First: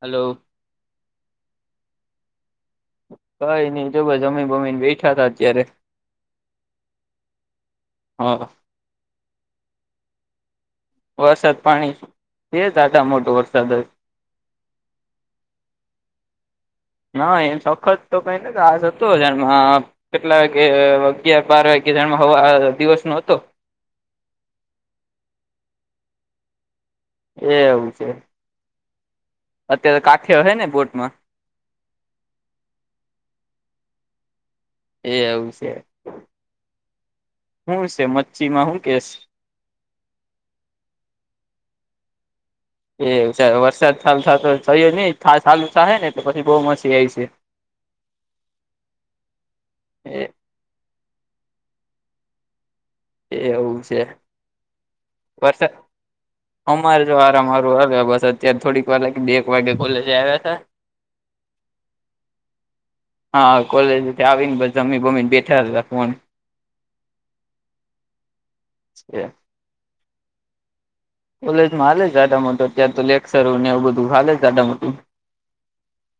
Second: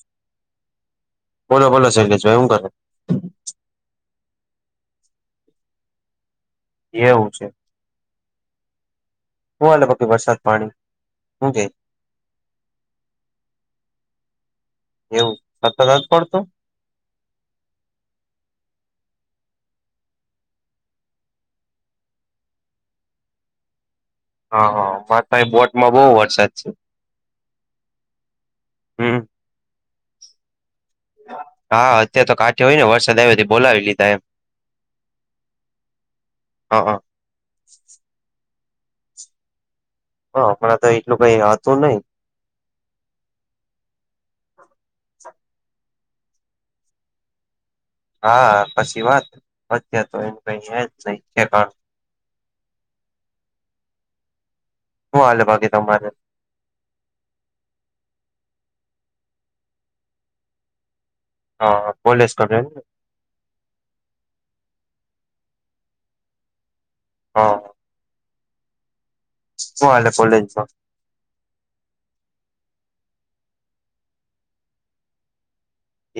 હાલો બોલો બોલો શૈલેષભાઈ હું કરે? કાઈ નઈ જો ભાઈ જમીન બમીને બેઠા હતા અત્યારે. એવું છે હા શું હલે પકી વરસાદ પાણી? હું વરસાદ કે પાણી એ ત આટા મોટો વરસાદ એવું સતત જ પડતું. ના એમ સખત તો કઈ આ જતું હારમાં. કેટલા વાગે અગિયાર બાર વાગ્યા જ હવા દિવસ નો હતો. હા હા મારે એ બોટમાં બહુ વરસાદ છે. એવું છે હમ અત્યારે કાઠે હ ને બોટમાં. હા અત્યારે તો કાંઠે હોય ને વરસાદ આવ્યોી બોલાવી લીધા એમ. એ એવું છે હા હા હું છે મચ્છીમાં હું કેશ? હ હમણાં તો એટલું કઈ હતું નઈ. એ વરસાદ થાલ થ તો થયો નહી થાલુ થાહે ને તો પછી બહુ માછી આવી છે. હા પછી વાત અતાર તો છે એ કઈ એજ નહી છે પણ. એવું છે. હું હાલે બાકી વરસાદ તમારે? અમારે જો આરામ વારું આવ્યા બસ અત્યારે થોડીક વાર લી બે એક વાગે કોલેજ આવ્યા હતા. હ કોલેજ કરે એમ! હા કોલેજ આવીને જમી બમીને બેઠા હતા ફોન હા એ શું હાલે કોલેજમાં? કોલેજ માં હાલે જ જાદ મોટો ત્યાં તો લેક્ચર ને એવું બધું હાલે જાદ મોટું.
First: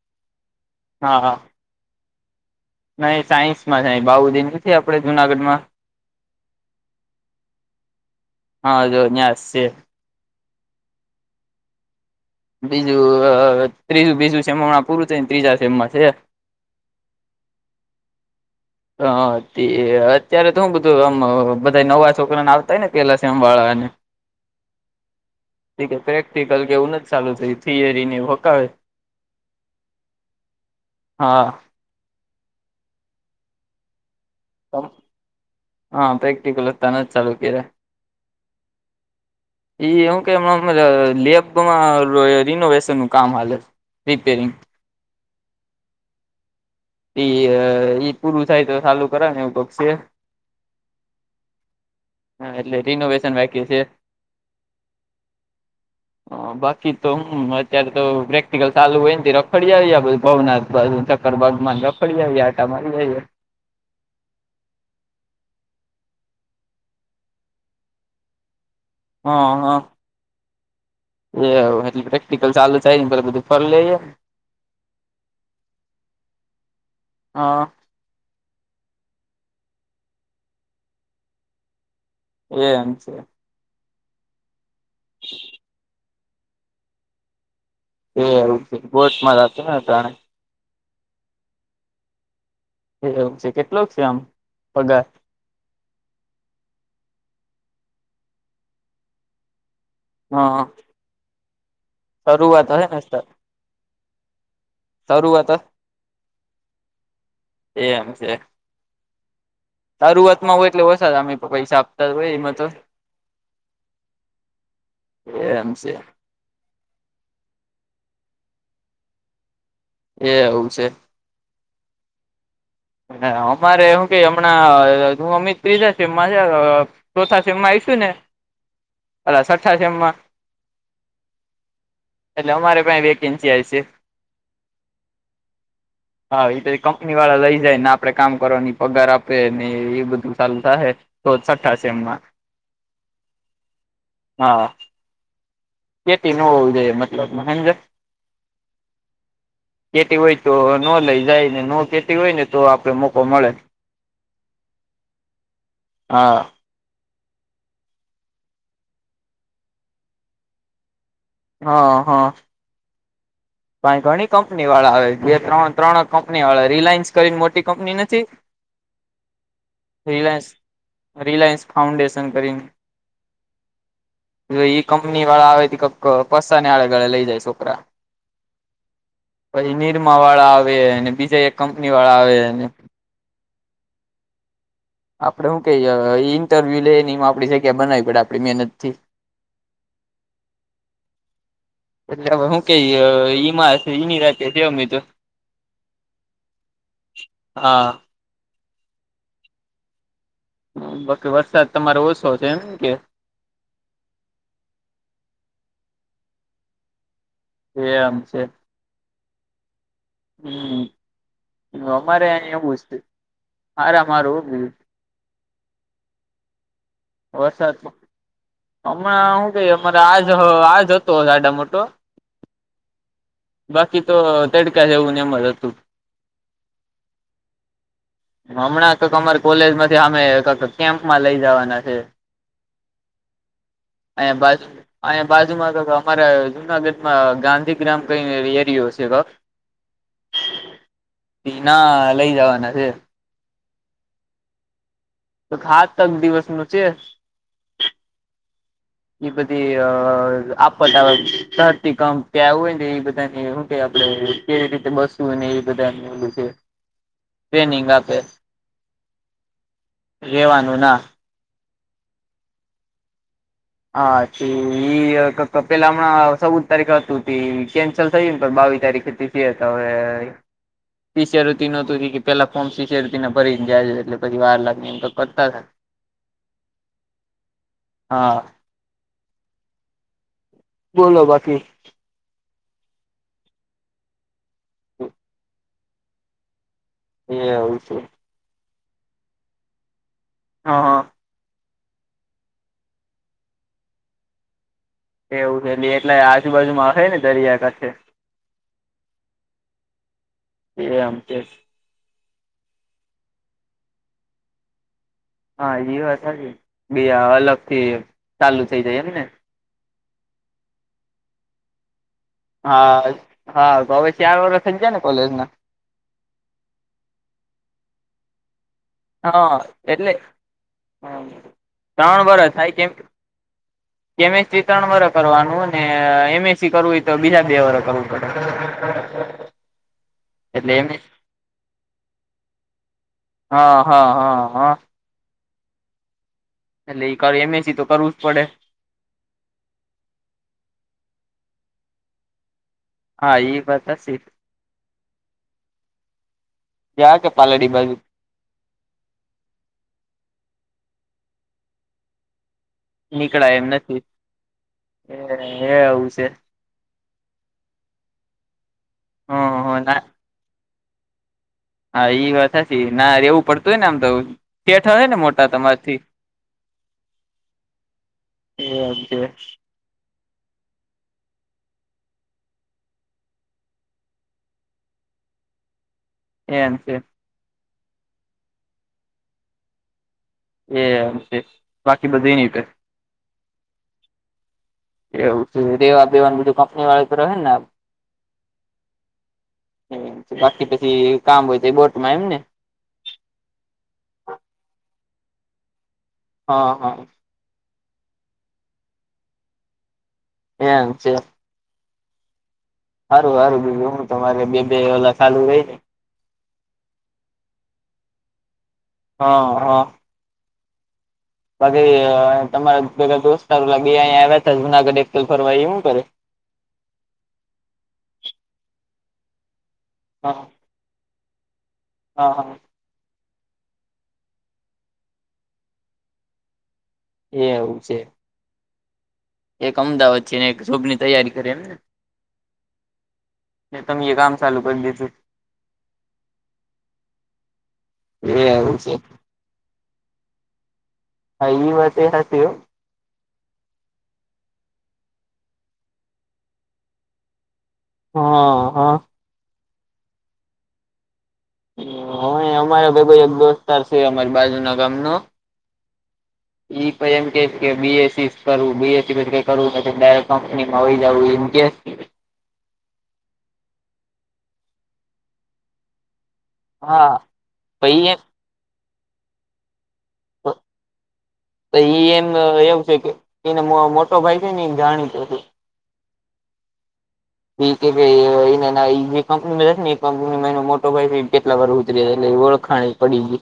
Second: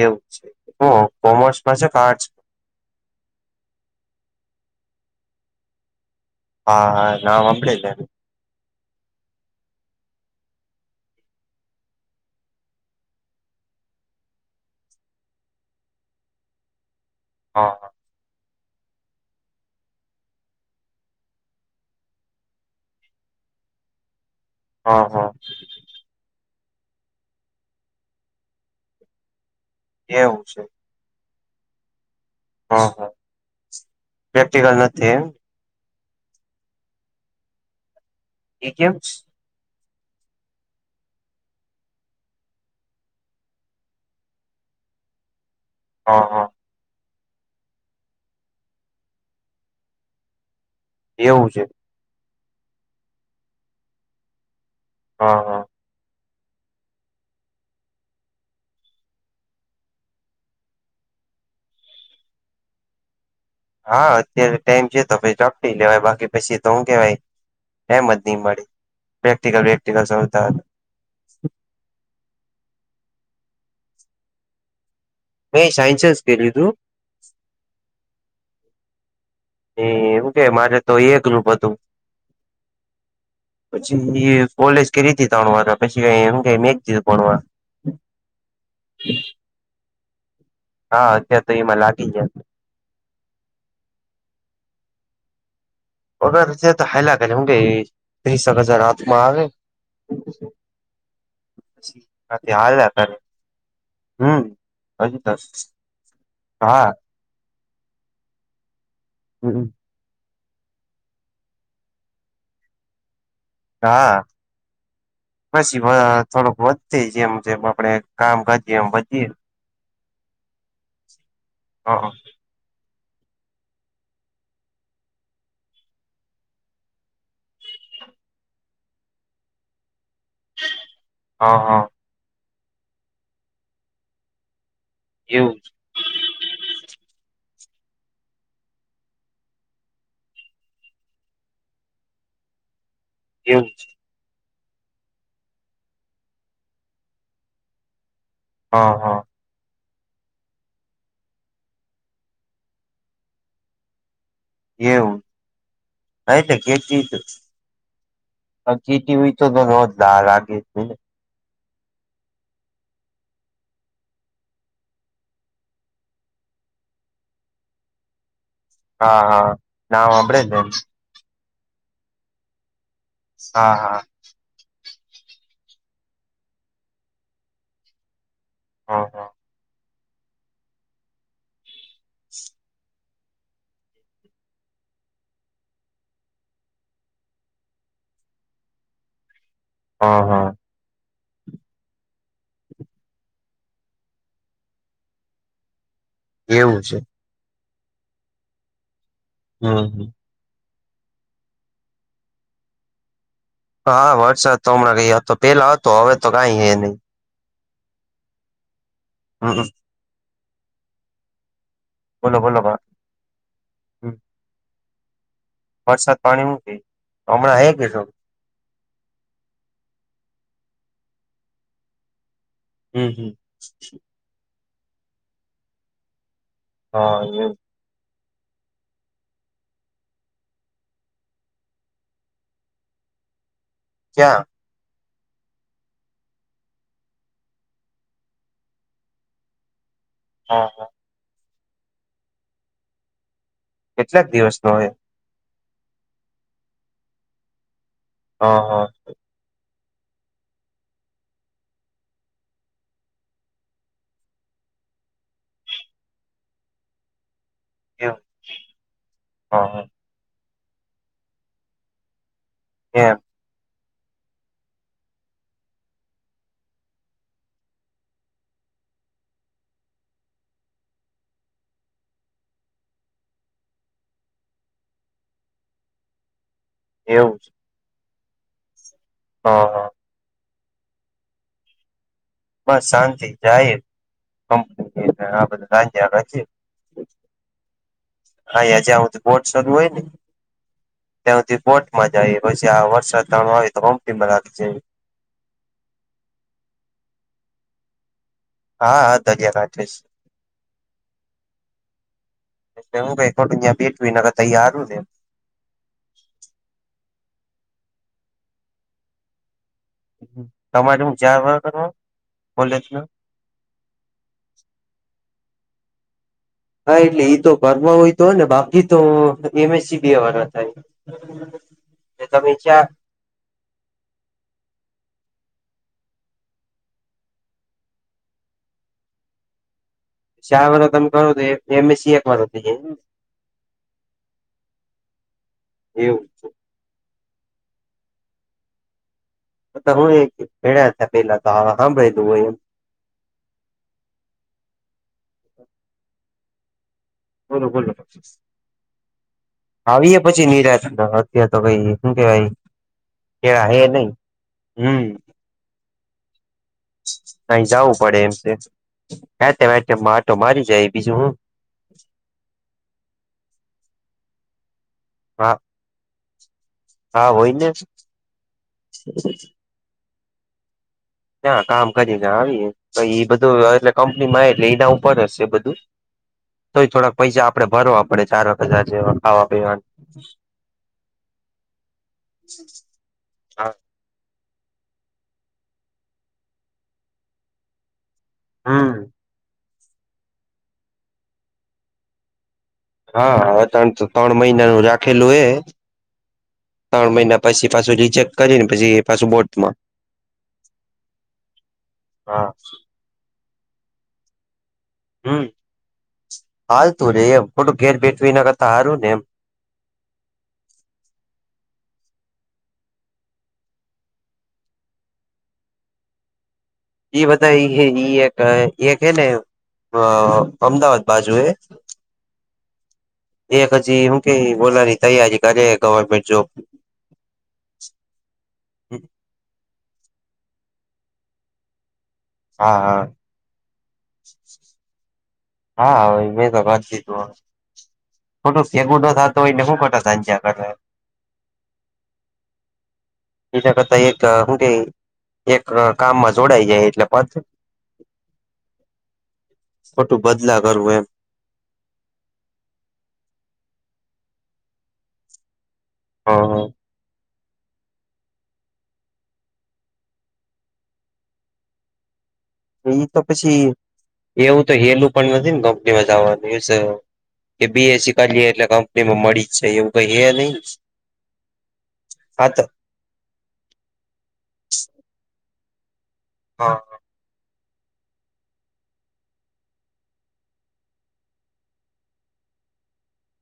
એવું છ હ હા કોમર્સપાસે આર્ટ નહી સાયન્સ માં થાય બાઉુદી નથી આપડે જુનાગઢ માં હા હા [unintelligible] હા તો છે. બીજું ત્રીજું બીજું સેમ પૂરું થને ત્રીજા સેમમાં છે. હા હ તે અત્યારે હું બધું‌ એમ બધા નવા છોકરાને આવતા હોય ને પેલા શેમ વાળાને હ હ. પ્રેક્ટિકલ કે એવું નથ ચાલુ થીયું થિયરી ને હકાવ એવું હા હ હ પ્રેક્ટિકલ નથી હા પ્રેક્ટિકલ તને જ ચાલુ કીરા એ કેમ એ હું કેમણા લેબમાં રિનોવેશન ન કામ હાલે છે રિપેરિંગ હ હ. ઈ ઈ પૂરું થાય તો ચાલુ કરાવ ને એવું પકક્ષી એવું છે હા એટલે રિનોવેશન બાકી છે હા હા. બાકી તો હુ અત્યારે તો પ્રેક્ટિકલ ચાલુ હોય નેથી રખડી આવીધ ભવના [unintelligible] તરબ માંદા ફડી જાયએ આટા મારી જઈએ હા અત્યારે ટાઈમ છે તો પછી ચપી લેવાય બાકી પછી તો હું કેવાય એમ જ નહી મળી હા પ્રેક્ટિકલ હા પ્રેક્ટિકલ એ એટ પ્રેક્ટિકલ ચાલુ થાય ને પે બધું ફરી લેને મેં સાયસન્સ કે લીધું હા. એ એવું કે મારે તો એકલું બધું એ પછી એ કોલેજ કે રી તણવા પછી ક એમ ક મે ભણવા એ એવું છે બોટમાં જતો ને જાણે હા અત્યારે તો એમાં લાગી જાય એવું છે કેટલોક છે આમ પગાર ઓગર હેલા હું કે ત્રીસક હજાર હાથમાં આવે હ હ. [unintelligible] શરૂઆત હોય ને ત. હમ્મ હજ ત. હા. એમ છે હમ્મ તારુઆતમાં હોય એટલે વછ અમે પૈસા આપતા હોય એમાં તો. હા એમ પશી બ છે થોડુંક વધતી જેમ જેમ આપડે કામ કરીએ એમ વધીએ એ એવું છે. હ હ. અમારે હું કે હમણાં હું અમિત ત્રીજા છે એમાં છે ચોથા શમમાં આવીશુ ને અ છઠ્ઠા સમમાં હા હા. હલો અમારે પા વેકેન્સી આવી છે. એવું જ, હા એ તો કંપની વાળા લઈ જાયને આપડે કામ કરવાની પગાર આપે ને એ બધું સારું થ તો છઠ્ઠા છે એમમાં એવુ છ. હા. કેટી ન એ મતલબ મહેન્દ્ર હા હા કેટી હોય તો ન લઈ જાય ને ન કેતી હોય ને તો આપડે મોકો મળે એવું હા આયથી કેટ જઇસુ કી ટીવી તો રોજ લારાગી હા હા અય ઘણી કંપની વાળા આવે બે ત્રણ ત્રણ કંપની વાળા રિલાયન્સ કરીને મોટી કંપની નથી. હા હા નામ આભળે રિલાયન્સ છે એમ રિલાયન્સ ફાઉન્ડેશન કરીને હા હા જો ઈ કંપની વાળા આવે કક પસ્તા ને આડે ગાળે લઈ જાય છોકરા હા હા પછી નિરમા વાળા આવેને બીજુ એક કંપની વાળા આવે આપડે હું કઈ ઇન્ટરવ્યુ લે ને એ આપણી જગ્યા બનાવી પડે આપડી મહેનત થી હા હા એટલેવે હું કે ઈમા ની રાતે જે અમેતો એવું છે. હા હમ હ બાકી વરસાદ તમારો ઓછો છે એમ કે હા વરસાદ તો હમણાં ક હતો પેલા હતો હવે તો કઈ હે નહિ એમ છે. હા હમ હ અમારે બોલો એ બોલો એવુ બા. તે અરામ હમ. આરુ વરસાદ પાણી મૂકી હમણાં હઈ વરસાદ ગ છેો. હમણાં શું કઈ અમારે આજ આજ હતો આવડો મોટો હમ હમ. બાકી તો તડકા જેવું નેમ જ હતું. હા એમ હમણાં ક અમારે કોલેજ માંથી અમે ક કેમ્પમાં લઈ જવાના છે. અને ક્યાં બસ અને બાજુમાં ક અમારા જુનાગઢમાં ગાંધીગ્રામ કઈ એરિયો છે ક-' હા હા ઇના લઈ જવાના છે. કેટલાક દિવસ નો હોય. તો હા તક દિવસ નું છે. હા હા એ બધી આપતા ઘરતી કામ ક્યાું હોય ને એ બધાને શું ક આપડે કેવી રીતે બસવું અને એ બધા એલું છે. ટ્રેનિંગ એવું. આપે હા રેવાનું ના એમ હાચુ પેલા હમણાં ચૌદ તારીખ હતું તે કેન્સલ થયું ને તો બાવી તારીખ હતી. [unintelligible] અવે શિષ્ય ઋુ નું હતું કે પેલા ફોર્મ શિષ્ય ઋુ ને ભરીને જાયજ એટલે પછી વાર લાગને એમ તો કરતા એવું છે. હા હાં. બોલો બાકી બસ શાંતિ જાય કંપની આ બધા રા્યા રચે એ હું છે. હાં જ આવ બોટ શું હોય ને હ હ ત્યાં કોટમાં જાય પછી આ વરસાદ તાણું આવે તોમ્પી એવું છે. ની એટલે આજુબાજુમાં અહે ને દરિયાકાંઠે! હા હા દરિયાકાંઠે છે. એમ છે એટલે હું [unintelligible] ને તૈયારું નેમ હા એ વાત સાચ્ચી બે અલગ થી ચાલુ થઇ જાય એમ ને! તમારે હું ચાર વરહ કરવાનું! હા હા તો હવે ચાર વારષ થઈ જાય ને કોલેજ ના. હા એટલે એ તો કરવા હોય તો હોય ને બા એ તો હા એમએસસી બે એટલે વરસ થાય ત્રણ તમે થાય ચાર કેમ [inaudible] બી. એસ. સીત્રણ વર્ષ કરવાનું એમ. એસ. સી કરવું હોય તો બીજા બે વર્ષ કરવું પડે. [unintelligible] ચાર એટલે એમ વર્ષ તમે કરો તો એમ એસી એક વર્ષ થાય જાય. હ હ હ હ. એવું એટલે એ એમએસી તો કરવું જ પડે. હું ભે હતા પેલા તો હ હા ભાઈ દું હોય એમ. હા એ વાત હાચી. બોલો પાલડી બોલો બાજુ પસ [unintelligible] આવીએ પછી નિરા અત્યારેાર તો કઈ શું કેવાય કે નીકળાય એમ હ નથી નહી. હમ્મ. એ એવું છે. અહી જવું પડે એમ છે હ હતે હ વા ના માટ મારી જાય બીજું હું. હા એ વાત હાચી ના રેવું પડતું હોય ને આમ તો શેઠ હશે ને મોટા હા તમારા થી. હા હોય ને. એમ છે ના કામ કરીને આવી તો બધું એટલે કંપની માં એટલે એના ઉપર જ છે બધું. એમ તોય છે થોડાક પૈસા આપડે ભરવા પડે ચાર હજાર જેવા ખાવા પીવા ના. એમ છે બાકી બધું એની એવું છે રેવા બેેવાન બીજું કંપની વાળ તો રહે ને. હમ્મ. એ બાકી પછી કામ હોય તો એ બોટમાં એમ ને. હા હવે તણ ત્રણ મહિનાનું રાખેલું એ હા હા ત્રણ મહિના પછી પાછું રિજેક્ટ કરીને પછી પાછું બોટમાં. એમ છે. હા. સારું સારું બીજું હું તમારે બે બે વાલા ચાલુ રહી ને હાલ તું ને એમ ખોટું ઘેર બેઠું એ ના કરતા હારું ને. એમ હા હા. બાકી તમારા બધા દોસ્તાર લાગીયા આવ્યા ત જુનાગઢ એકલ ફરવા એ હું કરે? ઈ બધા એક એક હે ને હા અમદાવાદ બાજુ એ હા. એક હજી હું કે બોલાની તૈયારી કરે ગવર્મેન્ટ જોબ. એ એવું છે. એક અમદાવાદ છે ને એક જોબની તૈયારી કરે એમને. હા હા. એટલે તો મેં કામ ચાલુ કરી દેસુ. હા એને તો વાતીધું ખોટું એવું છે [unintelligible] ખાધ તો એને હું કટ સાંજ્યા. [unintelligible] હ વાતે હસું. એના કરતા એક શું કે એક કામમાં જોડાઈ જાય એટલે પથ [unintelligible] હ અ. ખોટું બદલા કરવું એમ. હ અમારા બી એક દોસ્તાર છે અમારી બાજુ ના ગામ નો હા ઈ તો એમ કેય છે કે બી એસ સી કરવું બી એસ સી કઈ કરવું ડાયરેકટ કંપનીમાં વહી જાવું ઈન કે ઈ તો પછી એવું તો હેલું પણ નથી ને કંપનીમાં જાવાનું. એ હા કે બી એસ પહી સી એમ કર્યે એટલે કંપની માં મળી જ જાય એવું કઈ હે ની. તો ઈ એમ એવું છે કે એને મોટો ભાઈ છે ને એમ જાણીતો હતું. હા. ઈ કે છે એ જે કંપનીમાં છે એ કંપનીમાં એનો મોટો ભાઈ છે કેટલા વર્ષ હુધી રેય એટલે ઓળખાણ પડી.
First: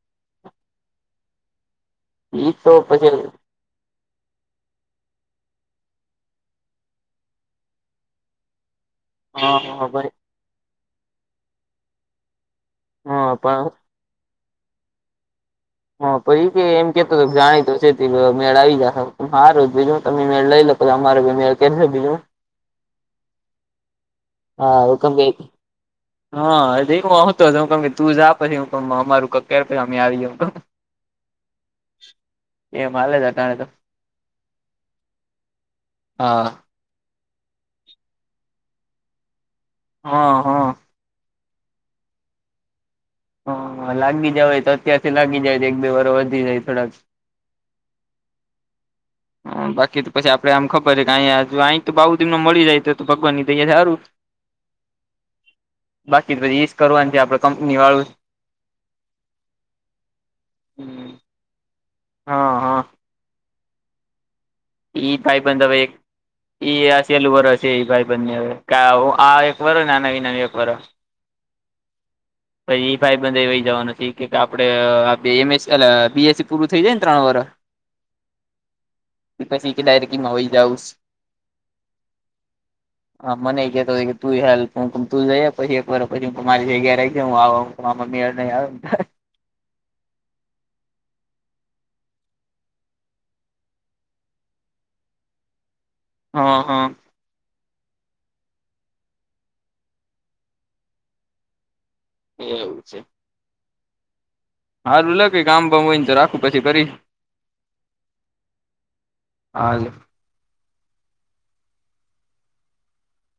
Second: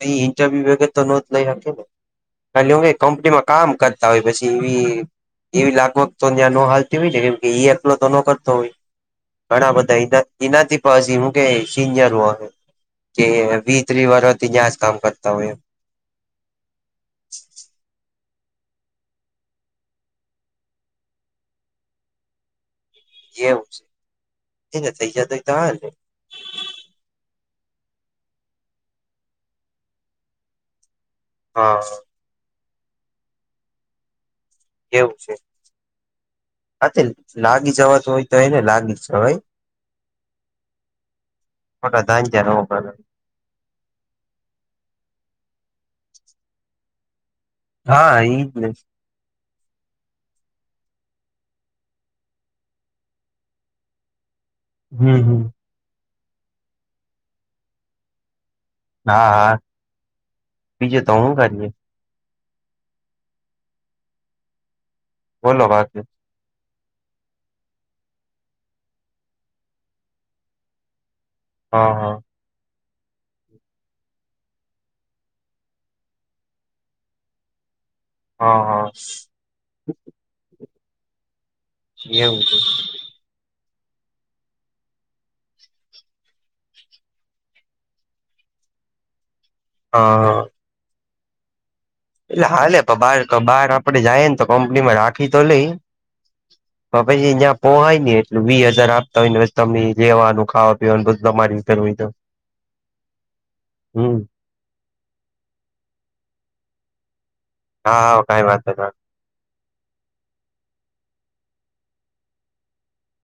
હા ઈ ઇન્ટરવ્યુ વગર તો નો જ લઈ હકે ને ઈ ત્યાં તો નો પછી કંપનીમાં કામ કરતા હોય પછી ઈ એવી લાગવગ તો ત્યાં નો હાલતી હોય ને કેમ ઈ એપલો તો ન કરતા હોય. ઘણા હા ભાઈ બધા એનાથી પિજા નું હું કે સિનિયર કે હા પણ ત્રીવરસ થી તયાં જ કામ કરતા હોય. હા પછી કે એમ કેતો જાણીતો છે મેળ આવી જાહે હારુ જેહું તમે મેળ લઈ લો. પણ અમારે ગમો કેમ છે બીજું? એવું છે. હા એને થઈ હુકમ દે. જતો હોય તો હાલે હા એવું આવતો છું હું કેમ કે તું જા પછી અમે અમારું કકર પછી અમે આવી જશું. હા. એ માલે બતાયા તા એવું છે. હા હા તે લાગી જવા તો હોય તોને લાગી જ જવાય હા હા. મોટા ધાન ધયા નો પડે. હા લાગી જવાય હોય તો અત્યારથી લાગી જાય તો એક બે વરસ હુધી રેય થોડાક હા ઈ જ ને. હા બાકી તો પછી આપડે આમ ખબરે હોય કે આય તો બા હુધી તને મળી જાય તો ભગવાન ની તૈ સારું. હમમ હમમ. બાકી તો ઈ જ કરવાનું છે આપડે કંપની વાળું જ હા હા બીજુ તો હું કરીએ. હા હા. ઈ ભાઈબધ બોલો અવે બાકી ઈ આ છેલું વરસ છે ઈ ભાઈબધ ને હવે આ એક વરસ ને એનું એક વરસ. હા હા. પછી ઈ ભાઈબંધ એય વહી જવાનો છે ઈ કેય કે આપડે એમ સ એ બી એસ સી પૂરું થઈ જાય ને ત્રણ વરસ. હા હા. [unintelligible] સીટી ડાયરેક્ટ એમાં વહી જાવુંસ. એવું છે. હા મને ઈ કેહેતો હોય કે તું યે હાલ હા તું જઈ પછી એક વાર પછી મારી જગ્યા રાખજે હું આવવા. પણ આપડો મેડ નય આવે ને. હા હા. એટલે હાલે પણ બાર બહાર આપડે જઈએ ને તો કંપની માં રાખી તો લેય. હા, હા. તો પછી જ્યાં પોહાય ને એટલે વીહ હજાર આપતા હોય ને [unintelligible] જેવાનું, ખાવાનું, પીવાનું બધું તમારી રીતે હોય તો એવું છે. હમમ. હાલું લખે કામ બામ હોય ને તો રાખું પછી ફરી હા હા કાય વાંધો નય. હા.